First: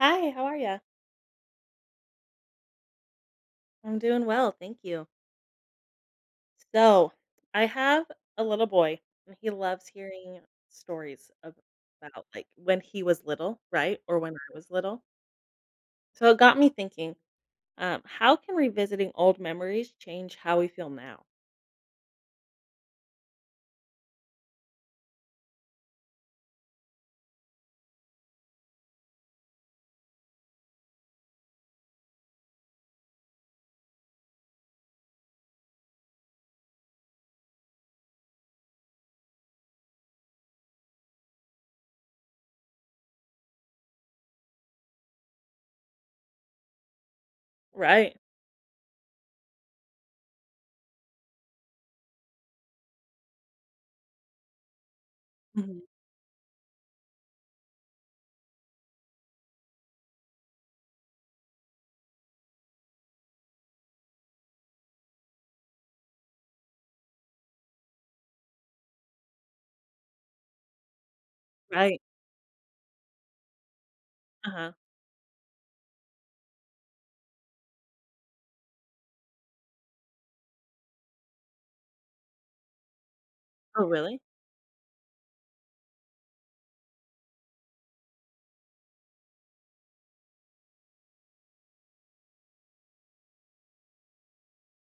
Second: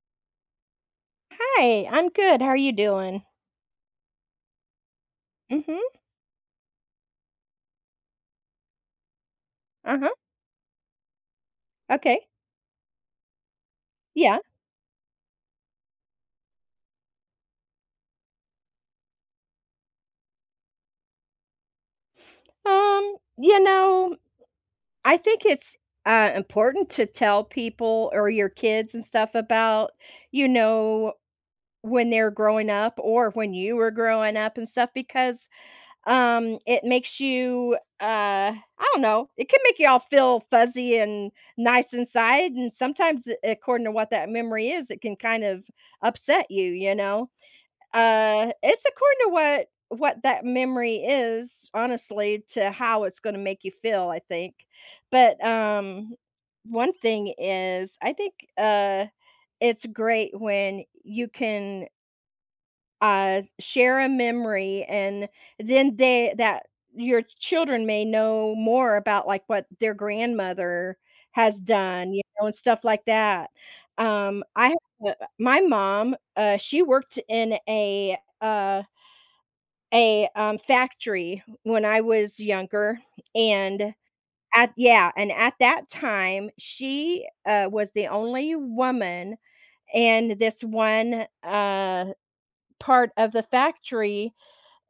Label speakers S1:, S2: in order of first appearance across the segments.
S1: Hi. How are ya?
S2: Hi. I'm good. How are you doing?
S1: I'm doing well. Thank you.
S2: Mhm.
S1: So, I have a little boy, and he loves
S2: Uh-huh.
S1: hearing stories about,
S2: Okay.
S1: like, when he was little, right, or when
S2: Yeah.
S1: I was little. So it got me thinking, um, how can revisiting old memories change how we feel now?
S2: Um, you know, I think it's, uh, important to tell people or your kids and stuff about, you know, when they're growing up or when you were growing up and stuff because, um, it makes you, uh I don't know. It can make you all feel fuzzy and nice inside. And sometimes, eh, according to what that memory is, it can kind of upset you. You know?
S1: Right.
S2: Uh, it's according to what what that memory is, honestly, to how it's gonna make you feel, I think. But,
S1: Mhm.
S2: um, one thing is I think, uh, it's great when you can uh, s share a memory and then the that your children may know more about, like, what their grandmother has
S1: Right.
S2: done, you know, and stuff like that. Um, I
S1: Uh-huh.
S2: ha uh, my mom, uh, she worked in a, uh a, um, factory when I was younger.
S1: Oh,
S2: And
S1: really?
S2: at Yeah, and at that time, she, uh, was the only woman in this one, uh, part of the factory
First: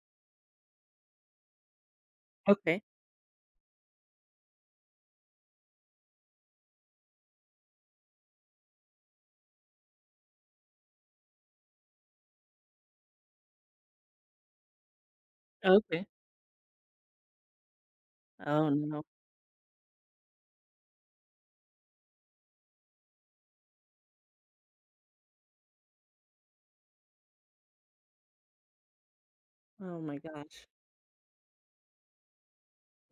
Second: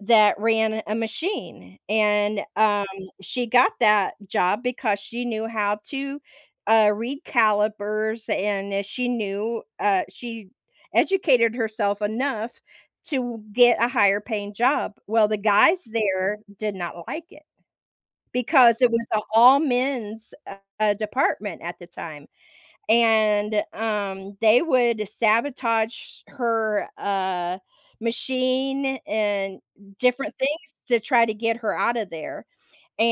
S2: that ran a machine. And,
S1: Okay.
S2: um, she got that job because she knew how to, uh, read calipers, and i she knew uh, she educated herself enough to get a higher paying job. Well, the guys
S1: Okay.
S2: there did not like it
S1: Oh,
S2: because it
S1: no.
S2: was a all men's, uh, department at the time. And, um, they would sabotage her, uh, machine and
S1: Oh my
S2: different
S1: gosh.
S2: things to try to get her out of there.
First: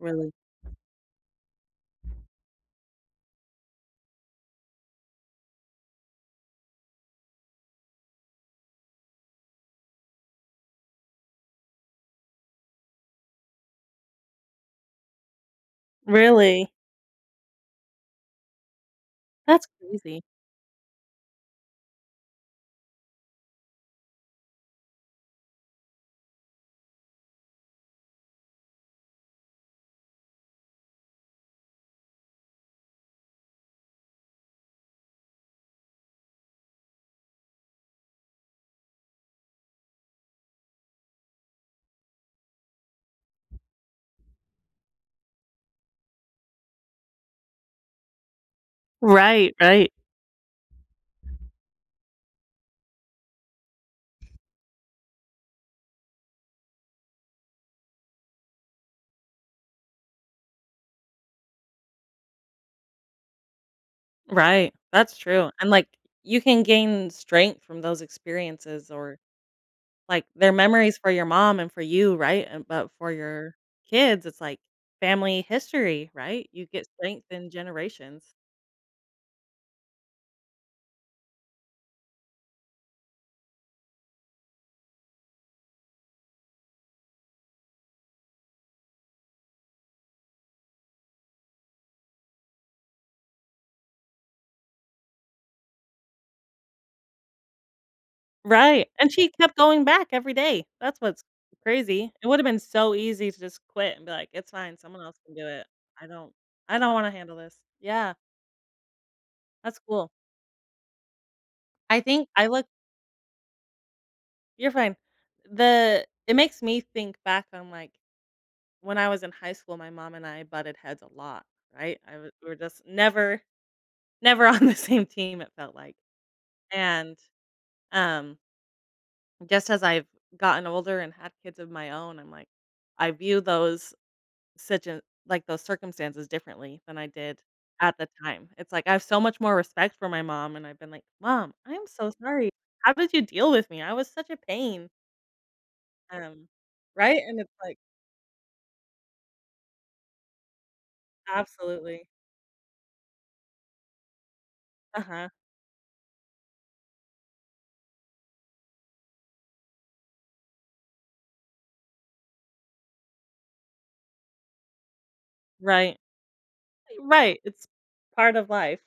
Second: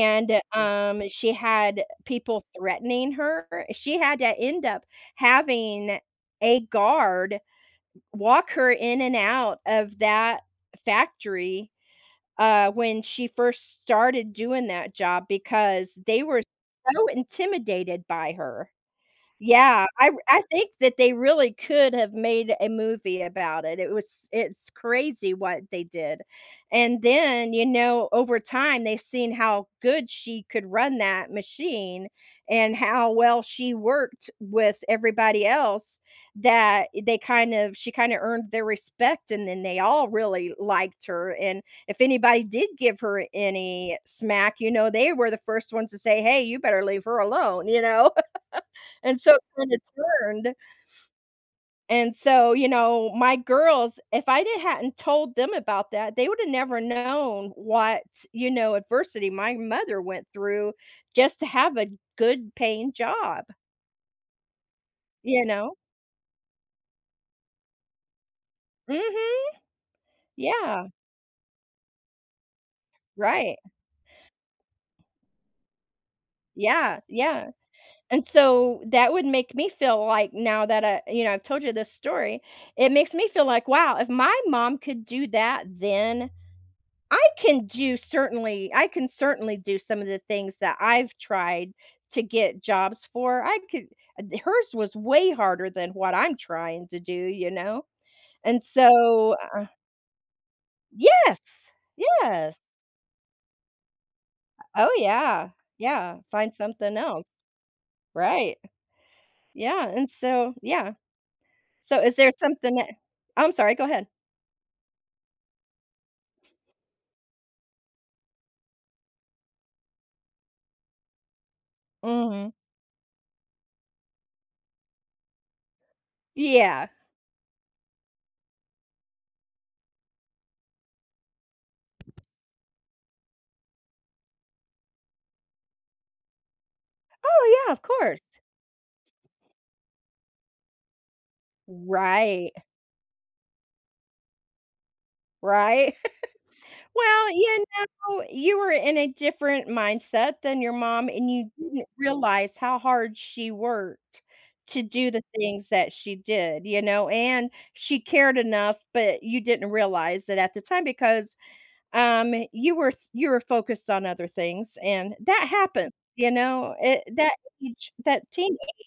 S1: Really?
S2: um, she had people threatening her. She had to end up having a guard walk her in and out of that factory, uh, when she first started doing that job because they were
S1: Really?
S2: so intimidated by her.
S1: That's
S2: Yeah. I r
S1: crazy.
S2: I think that they really could have made a movie about it. It was it's crazy what they did. And then, you know, over time, they've seen how good she could run that machine and how well she worked with everybody else that they kind of she kinda earned their respect, and then they all really liked her. And if anybody did give her any smack, you know, they were the first ones to say, "Hey, you better leave her alone." You know? And so it
S1: Right,
S2: kinda
S1: right.
S2: turned and so, you know, my girls, if I didn't hadn't told them about that, they woulda never known what, you know, adversity my mother went through just to have a good paying job.
S1: Right. That's
S2: You
S1: true, and,
S2: know?
S1: like, you can gain strength from those experiences or,
S2: Mhm.
S1: like, they're
S2: Yeah.
S1: memories for your mom and for you, right? An but for your
S2: Right.
S1: kids, it's like family history, right? You get
S2: Yeah,
S1: strength
S2: yeah,
S1: in
S2: and
S1: generations.
S2: so, that would make me feel like now that I you know, I told you this story, it makes me feel like, "Wow, if my mom could do that then, I can do certainly I can certainly do some of the things that I've tried to get jobs for. I could" D hers was way harder than what I'm trying to do, you know? And
S1: Right, and she
S2: so,
S1: kept
S2: uh
S1: going back every day, that's what's
S2: Yes!
S1: crazy. It would've been
S2: Yes.
S1: so easy to just quit and be like, "It's fine,
S2: Oh,
S1: someone else can do
S2: yeah.
S1: it. I
S2: Yeah,
S1: don't
S2: find
S1: I don't
S2: something
S1: wanna
S2: else.
S1: handle this." Yeah.
S2: Right.
S1: That's
S2: Yeah,
S1: cool.
S2: and so yeah.
S1: I
S2: So, is
S1: think
S2: there
S1: I look
S2: something that Oh, I'm sorry, go ahead.
S1: You're fine, the it makes me think back on, like, when I was in high school, my mom and I butted heads a lot, right? I wa we
S2: Mhm.
S1: were just never never on the same team, it felt like,
S2: Yeah.
S1: and, um just as I've gotten older and had kids of my own, I'm like, I view those, situa like, those circumstances differently than I did
S2: Oh, yeah, of
S1: at the
S2: course.
S1: time. It's like, I have so much more respect for my mom, and I've been like, "Mom, I am so sorry,
S2: Right.
S1: how did you deal with me? I was such a pain."
S2: Right?
S1: Um. Right?
S2: Well,
S1: And it's
S2: you
S1: like
S2: know, you were in a different mindset than your mom, and you didn't
S1: Absolutely.
S2: realize how hard she worked to do the
S1: Uh-huh.
S2: things that she did, you know, and she cared enough, but you didn't realize that at the time because, um, you were f you were focused on other things, and that happened,
S1: Right.
S2: you know, it that
S1: Right, it's
S2: teach that
S1: part of
S2: team
S1: life.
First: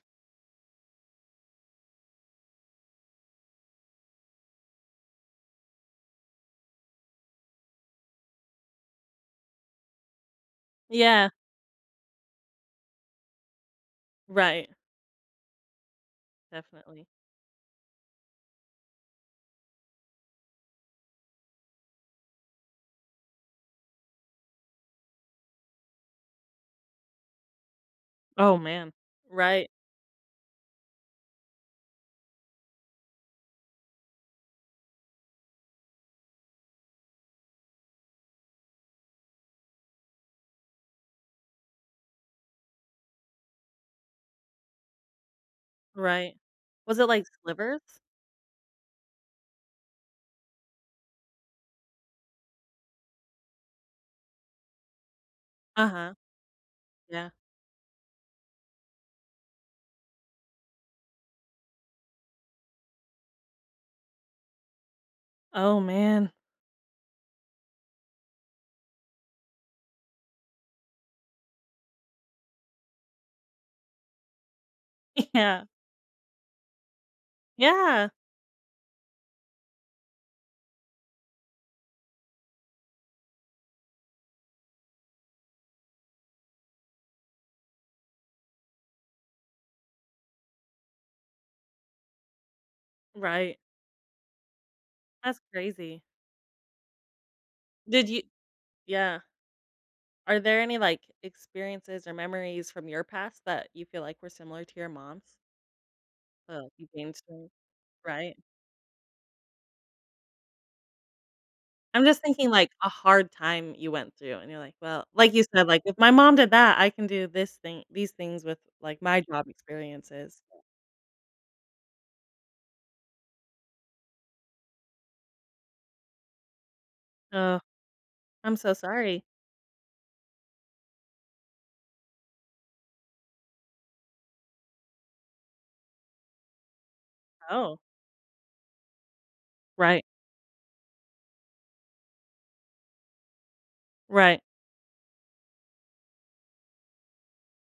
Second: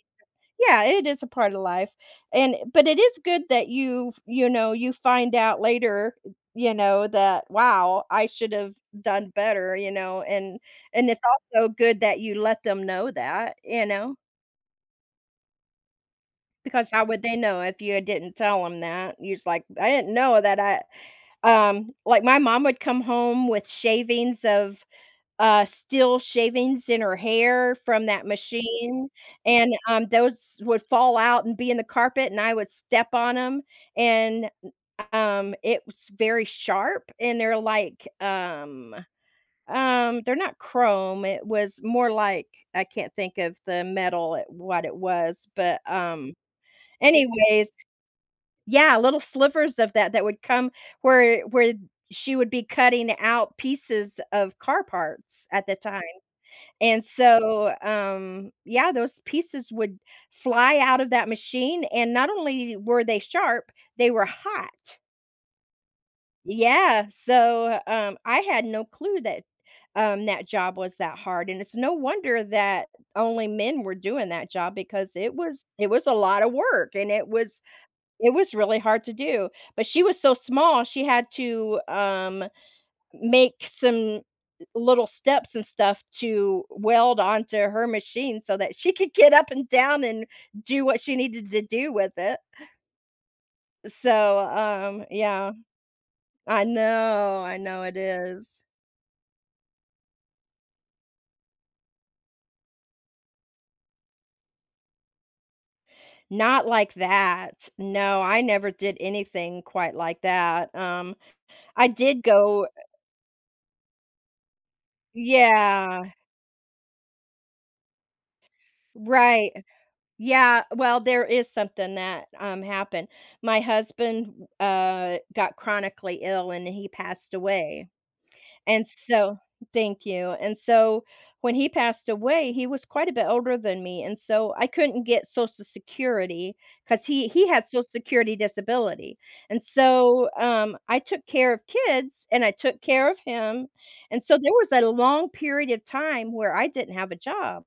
S2: Yeah, it is a part of life, and but it is good that you've you know, you find out later, you know, that, "Wow, I should've done better," you know, and and it's
S1: Yeah.
S2: also good that you let them know that, you know?
S1: Right.
S2: Because how
S1: Definitely.
S2: would they know if you had didn't tell 'em that? You're just like, "I didn't know that I" um, like, my mom would come home with shavings of, uh, steel shavings in her hair from that
S1: Oh, man.
S2: machine,
S1: Right.
S2: and, um, those would fall out and be in the carpet, and I would step on 'em, and, n um, it was very sharp, and they're, like, um um, they're not chrome, it was more like, I can't think of the metal, what it was, but, um,
S1: Right. Was it, like,
S2: anyways.
S1: slivers?
S2: Yeah, little slivers of that that would come where where she would be cutting out pieces of car parts at the time.
S1: Uh-huh.
S2: And
S1: Yeah.
S2: so, um, yeah, those pieces would fly out of that machine, and not only were they sharp, they were hot.
S1: Oh, man.
S2: Yeah, so, um, I had no clue that, um, that job was that hard, and it's no wonder that only men were doing that job because it was
S1: Yeah.
S2: it was a lotta work, and it was
S1: Yeah.
S2: it was really hard to do, but she was so small, she had to, um, m make some little steps and stuff to weld onto her machine so that she could get up and down and do what she needed to do with it.
S1: Right.
S2: So, um,
S1: That's
S2: yeah.
S1: crazy.
S2: I know, I know it
S1: Did you
S2: is.
S1: yeah. Are there any, like, experiences or memories from your past that you feel like were similar to your mom's?
S2: Not
S1: Oh, you
S2: like
S1: gained strength?
S2: that, no,
S1: Right?
S2: I never did anything quite like that, um, I
S1: I'm just
S2: did
S1: thinking,
S2: go
S1: like, a hard time you went through, and you're like, "Well" like you said, like, "If my
S2: Yeah.
S1: mom did that, I can do this thing these things with, like, my job
S2: Right,
S1: experiences."
S2: yeah, well, there is something that, um, happened, my husband, uh, got chronically ill, and he passed
S1: Oh,
S2: away,
S1: I'm so
S2: and
S1: sorry.
S2: so thank you. And so when he passed away, he was quite a bit older than me, and so I couldn't get Social Security 'cause he he had
S1: Oh.
S2: Social Security disability, and
S1: Right.
S2: so, um, I took care of kids and I took care of him, and so
S1: Right.
S2: there was a long period of time where I didn't have a job,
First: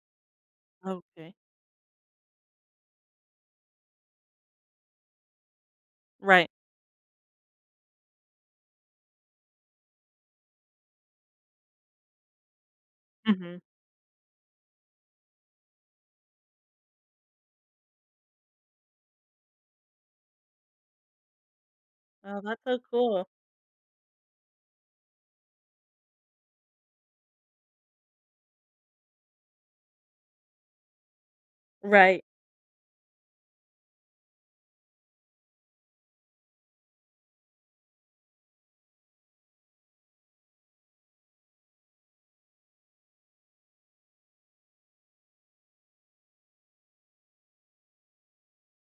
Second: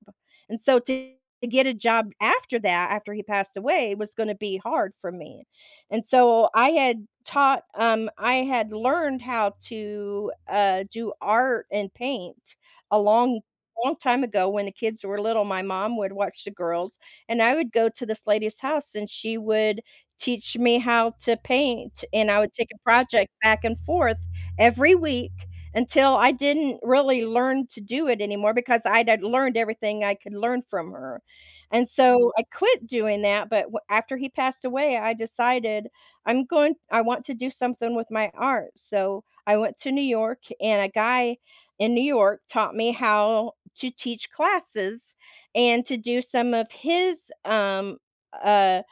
S2: and so to
S1: Okay.
S2: get a job after that, after he passed away, was gonna to be hard for me, and
S1: Right.
S2: so I had taught, um I had learned how to, uh, do art and paint a long,
S1: Mhm.
S2: long time ago when the kids were little, my mom would watch the girls, and I would go to this lady's house, and she would teach me how to paint, and
S1: Oh,
S2: I would
S1: that's
S2: take a
S1: so cool.
S2: project back and forth every week until I didn't really learn to do it anymore because I'd had learned everything I could learn from her. And
S1: Right.
S2: so I quit doing that, but w after he passed away, I decided I'm going I want to do something with my art. So, I went to New York, and a guy in New York taught me how to teach classes and to do some of his, um, uh,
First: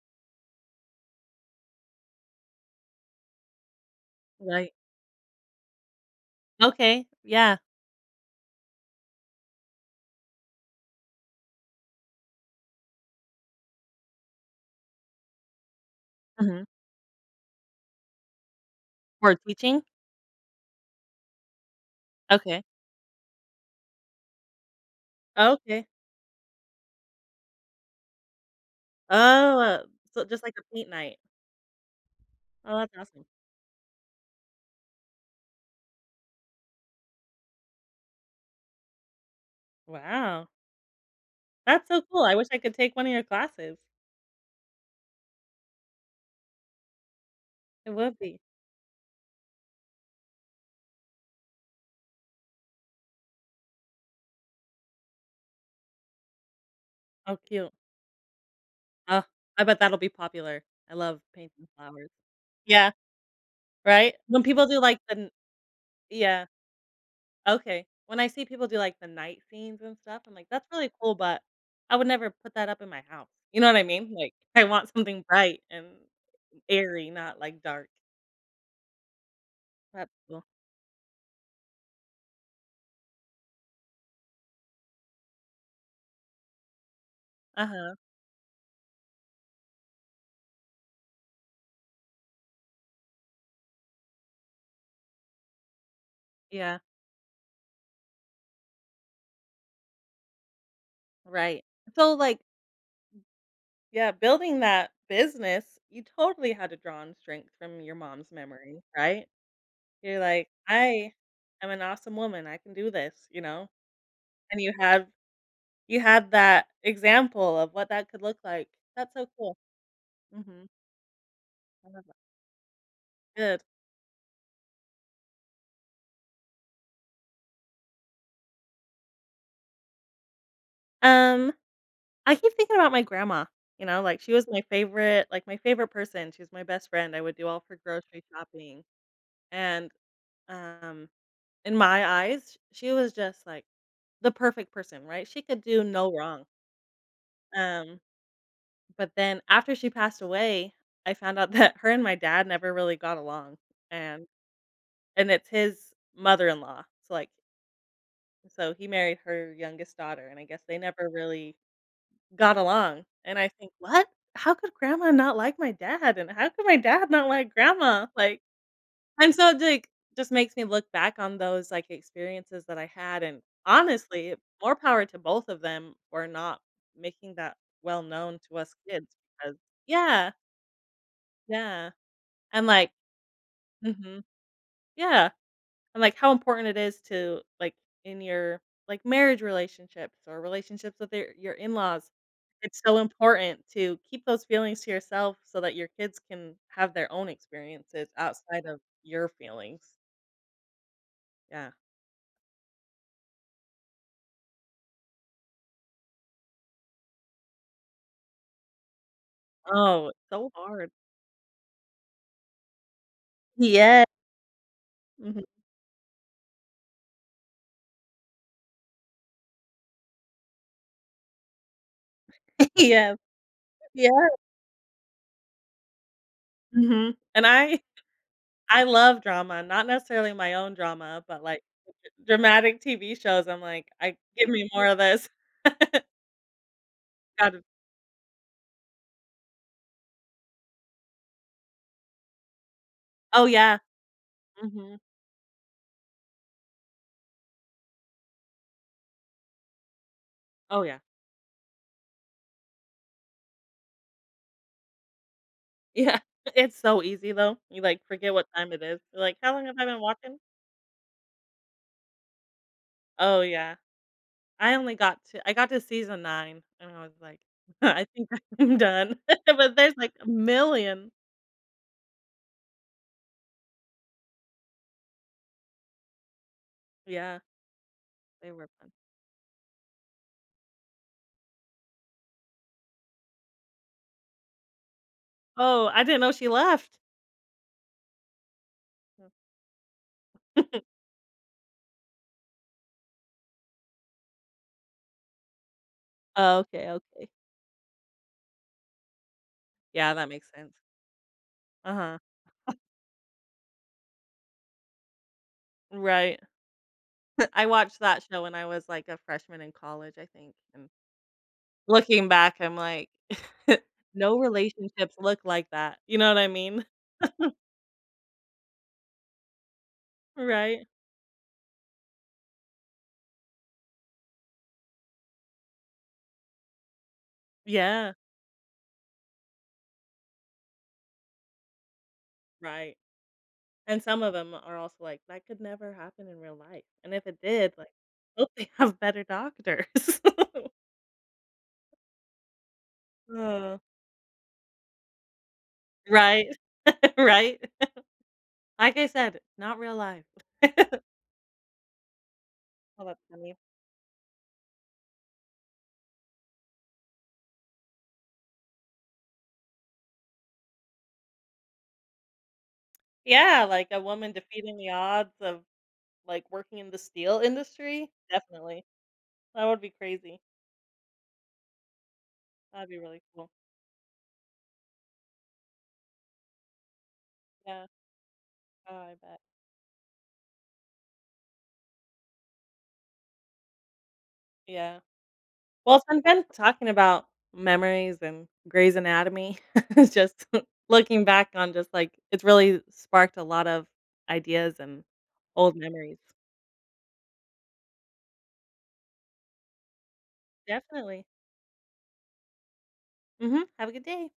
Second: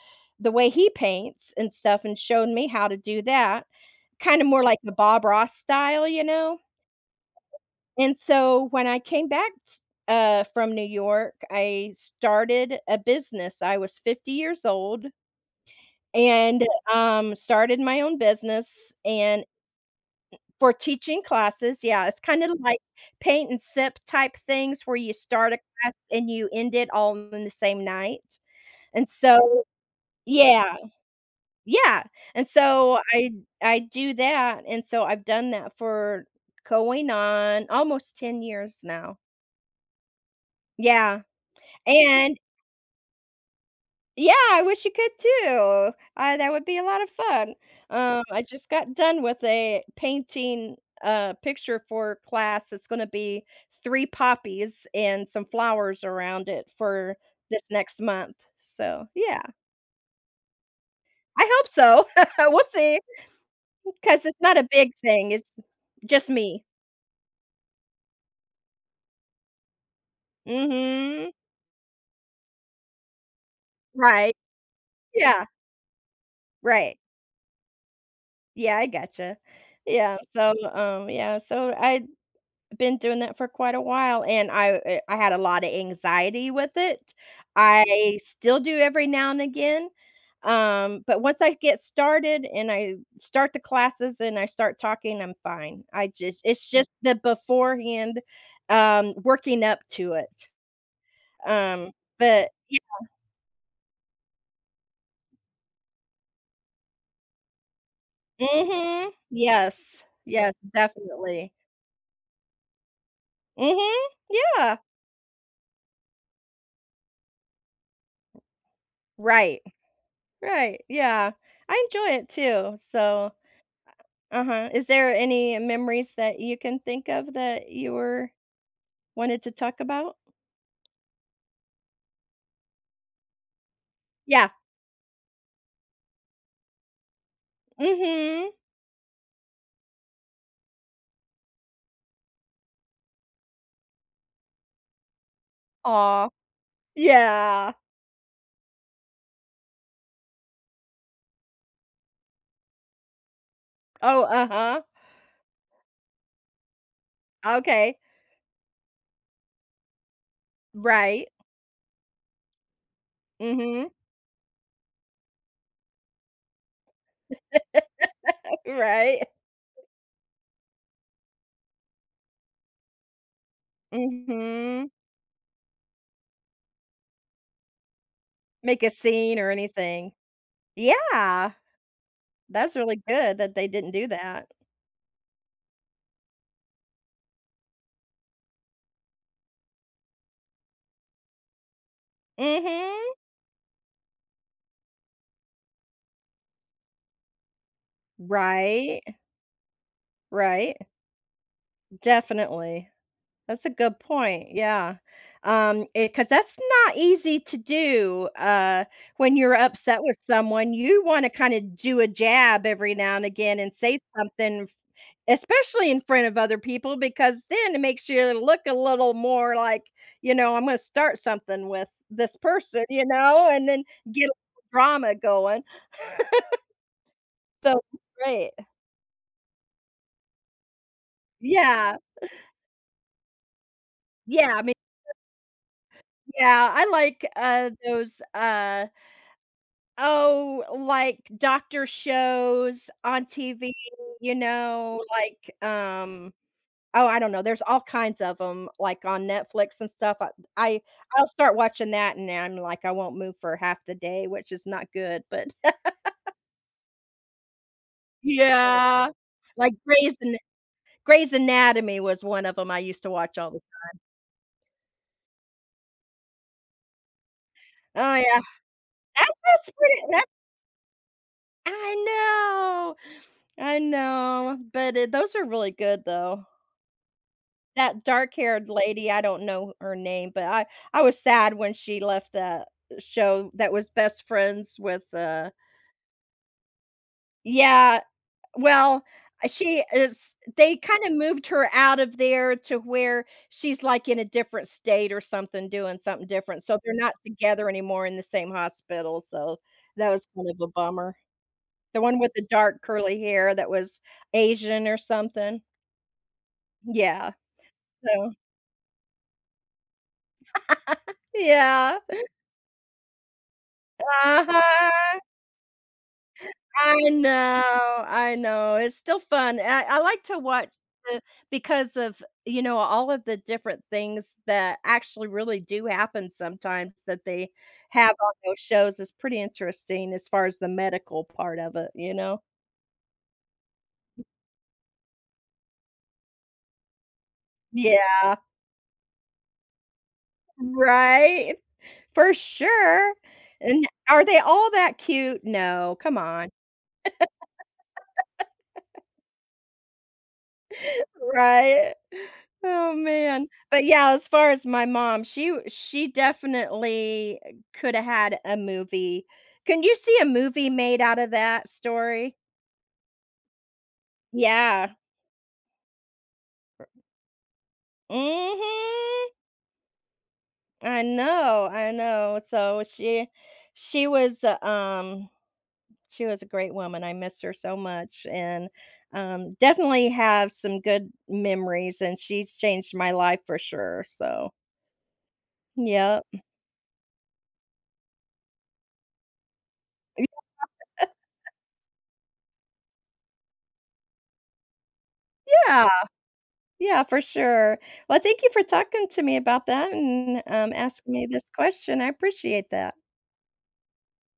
S2: the way he paints and stuff and showed me how to do that. Kinda more
S1: Right.
S2: like the Bob Ross style, you know?
S1: Okay, yeah.
S2: And so, when I came back t uh, from New York, I started a business. I was 50 years old and,
S1: Mhm.
S2: um, started my own business,
S1: For
S2: and n
S1: teaching?
S2: for teaching classes, yeah. It's kinda
S1: Okay.
S2: like paint and sip-type things where you start
S1: Oh,
S2: a
S1: okay.
S2: class and you end it all in the same night, and so
S1: Oh. So just, like, a
S2: Yeah.
S1: paint night.
S2: Yeah, and
S1: Oh, that's
S2: so,
S1: awesome.
S2: I I do that and so I've done that for going on almost 10 years now.
S1: Wow.
S2: Yeah.
S1: That's so cool, I
S2: And
S1: wish I could take one of your classes.
S2: Yeah, I wish you could, too. I that would be a lot of fun,
S1: It would
S2: um,
S1: be.
S2: I just got done with a painting, uh, picture for class. It's gonna be 3 poppies and some flowers around it for
S1: How
S2: this
S1: cute.
S2: next month, so
S1: Oh,
S2: yeah.
S1: I bet that'll be popular. I love
S2: I hope
S1: painting
S2: so.
S1: flowers.
S2: We'll
S1: Yeah,
S2: see.
S1: right?
S2: 'Cause it's
S1: When
S2: not
S1: people
S2: a
S1: do,
S2: big
S1: like, the
S2: thing, it's just
S1: Yeah.
S2: me.
S1: Okay. When I see people do, like, the night scenes and stuff, I'm like, "That's really cool,
S2: Mhm.
S1: but, I would never put that up in my house," you know what I mean? Like,
S2: Right.
S1: I want something
S2: Yeah.
S1: bright and
S2: Right.
S1: airy, not, like, dark.
S2: Yeah, I gotcha. Yeah,
S1: [unintelligible]
S2: so, um, yeah, so, I'd been doing that for quite a while, and I er I had a lot of anxiety with it,
S1: Uh-huh.
S2: I still do every now and again, um, but once I get started and I start the classes and I start talking, I'm fine. I just it's
S1: Yeah.
S2: just the beforehand, um, working up to it.
S1: Right.
S2: Um,
S1: So, like
S2: but, yeah.
S1: Yeah, building that business, you totally had to draw on strength from your mom's memory,
S2: Mhm.
S1: right?
S2: Yes.
S1: You're like,
S2: Yes,
S1: "I
S2: definitely.
S1: am an awesome woman, I can do this," you know?
S2: Mhm.
S1: And you
S2: Yeah.
S1: have you have that example of what that could look like. That's so cool.
S2: Right.
S1: Mhm.
S2: Right, yeah. I
S1: I love th
S2: enjoy it too, so
S1: Good.
S2: Uh-huh, is there any memories that you can think of that you were wanted to talk about?
S1: Um, I keep thinking about my grandma, you know, like, she was
S2: Yeah.
S1: my favorite, like, my favorite person, she was my best friend, I would do all of her grocery
S2: Mhm.
S1: shopping, and, um, in my eyes, sh she was just, like, the perfect person, right? She could do no
S2: Aw.
S1: wrong.
S2: Yeah.
S1: Um, but then after she passed away, I found out that her and my dad never really got along,
S2: Oh,
S1: and
S2: uh-huh.
S1: and it's his mother-in-law, so, like
S2: Okay.
S1: So, he married her youngest daughter, and I guess they never
S2: Right.
S1: really got along, and I think,
S2: Mhm.
S1: "What? How could grandma not like my dad? And how could my dad not like grandma? Like"
S2: Right.
S1: and so, d like, just makes me look back on those, like, experiences that I had, and, honestly, more
S2: Mhm.
S1: power to both of them for not making that well known to us
S2: Make a
S1: kids,
S2: scene or
S1: because
S2: anything.
S1: yeah.
S2: Yeah.
S1: Yeah. And
S2: That's
S1: like
S2: really good that they didn't do
S1: mhm.
S2: that.
S1: Yeah. And, like, how important it is to, like, in your, like, marriage relationships or relationships with your your in laws. It's so
S2: Mhm.
S1: important to keep those feelings to yourself so that your kids can have their own experiences outside of
S2: Right?
S1: your feelings.
S2: Right.
S1: Yeah.
S2: Definitely, that's a good point, yeah, um, eh, 'cause that's not easy to do, uh, when you're upset
S1: Oh,
S2: with
S1: so
S2: someone,
S1: hard.
S2: you wanna kinda do a jab every now and again and say
S1: Yeah
S2: something, f
S1: Mhm.
S2: Especially in front of other people because then it makes you look a little more like, you know, "I'm gonna start something with this person," you
S1: Yep.
S2: know, and then get a
S1: Yep.
S2: little drama going.
S1: Mhm, and
S2: So
S1: I
S2: Right.
S1: I love drama. Not necessarily my own drama, but, like,
S2: Yeah.
S1: dr dramatic TV shows, I'm like, "I give
S2: Yeah, I
S1: me
S2: mean,
S1: more of this."
S2: [unintelligible] yeah, I like,
S1: Um
S2: uh, those, uh, oh, like, doctor shows on
S1: Oh,
S2: TV,
S1: yeah.
S2: you
S1: Mhm.
S2: know, like, um, oh, I don't know, there's all kinds of 'em, like, on Netflix and stuff, uh b I
S1: Oh, yeah.
S2: I'll start watching that, and then, like, I won't move for half the day, which is not good, but
S1: Yeah. It's so easy, though. You, like, forget what time it is,
S2: Yeah,
S1: you're like, "How long
S2: like,
S1: have I been
S2: Grey's Ana
S1: watching?"
S2: Grey's Anatomy was one of 'em I used to watch
S1: Oh,
S2: all the time.
S1: yeah. I only got to I got to season 9, and I was like, "I
S2: Oh,
S1: think
S2: yeah.
S1: I'm done,"
S2: That's
S1: but
S2: just
S1: there's,
S2: pretty
S1: like,
S2: that
S1: a million.
S2: I know, I know, but it those are really good, though.
S1: Yeah.
S2: That dark
S1: They
S2: haired
S1: were fun.
S2: lady- I don't know her name- but I I was sad when she left the show that was best friends with, uh
S1: Oh, I didn't know she left.
S2: Yeah, well,
S1: Oh.
S2: she is they kinda moved her out of there to where she's, like, in a different state or something doing something
S1: Oh,
S2: different. So
S1: okay,
S2: they're not
S1: okay.
S2: together anymore in the same hospital. So that
S1: Yeah,
S2: was
S1: that
S2: kind
S1: makes
S2: of a
S1: sense.
S2: bummer. The
S1: Uh-huh.
S2: one with the dark curly hair that was Asian or something.
S1: Right.
S2: Yeah.
S1: I watched that
S2: So
S1: show when I was, like, a freshman in college, I think. And
S2: Yeah.
S1: looking back, I'm like, no relationships
S2: Uh-huh.
S1: look like that. You know what I mean?
S2: I know, I know. It's still fun. I I like to watch
S1: Right.
S2: the because of, you know, all of the different things that actually really do happen sometimes that they
S1: Yeah.
S2: have on those shows is pretty interesting, as far as the medical part of it, you know?
S1: Right. And some
S2: M
S1: of them are also like, "That could never happen in real life." And if it did, like,
S2: Yeah.
S1: "Hope they have better doctors."
S2: Right? For sure! And are they all that cute? No, come
S1: Right.
S2: on.
S1: Right? Like I said, not real life.
S2: Right? Oh,
S1: Hold up,
S2: man.
S1: honey.
S2: But, yeah, as far as my mom, she w she definitely coulda had a movie. Can you see a movie made out of that story?
S1: Yeah. Like, a woman defeating the
S2: Yeah.
S1: odds of, like, working
S2: Ri
S1: in the steel industry. Definitely.
S2: Mhm.
S1: That would be crazy.
S2: I know, I know. So
S1: That'd be really
S2: she
S1: cool.
S2: she was, uh, um she was a great woman, I miss her so
S1: Yeah.
S2: much and,
S1: Oh, I bet.
S2: um, definitely have some good memories, and she's changed my life for sure. So
S1: Yeah. Well, it's been
S2: Yep.
S1: fun talking about memories and Grey's Anatomy. It's just looking back on just, like it's really sparked a lot of ideas and old
S2: Yeah!
S1: memories.
S2: Yeah, for sure. Well, thank you for talking to me about that and, um, asking
S1: Definitely.
S2: me this question. I appreciate that.
S1: Mhm. Have a good day.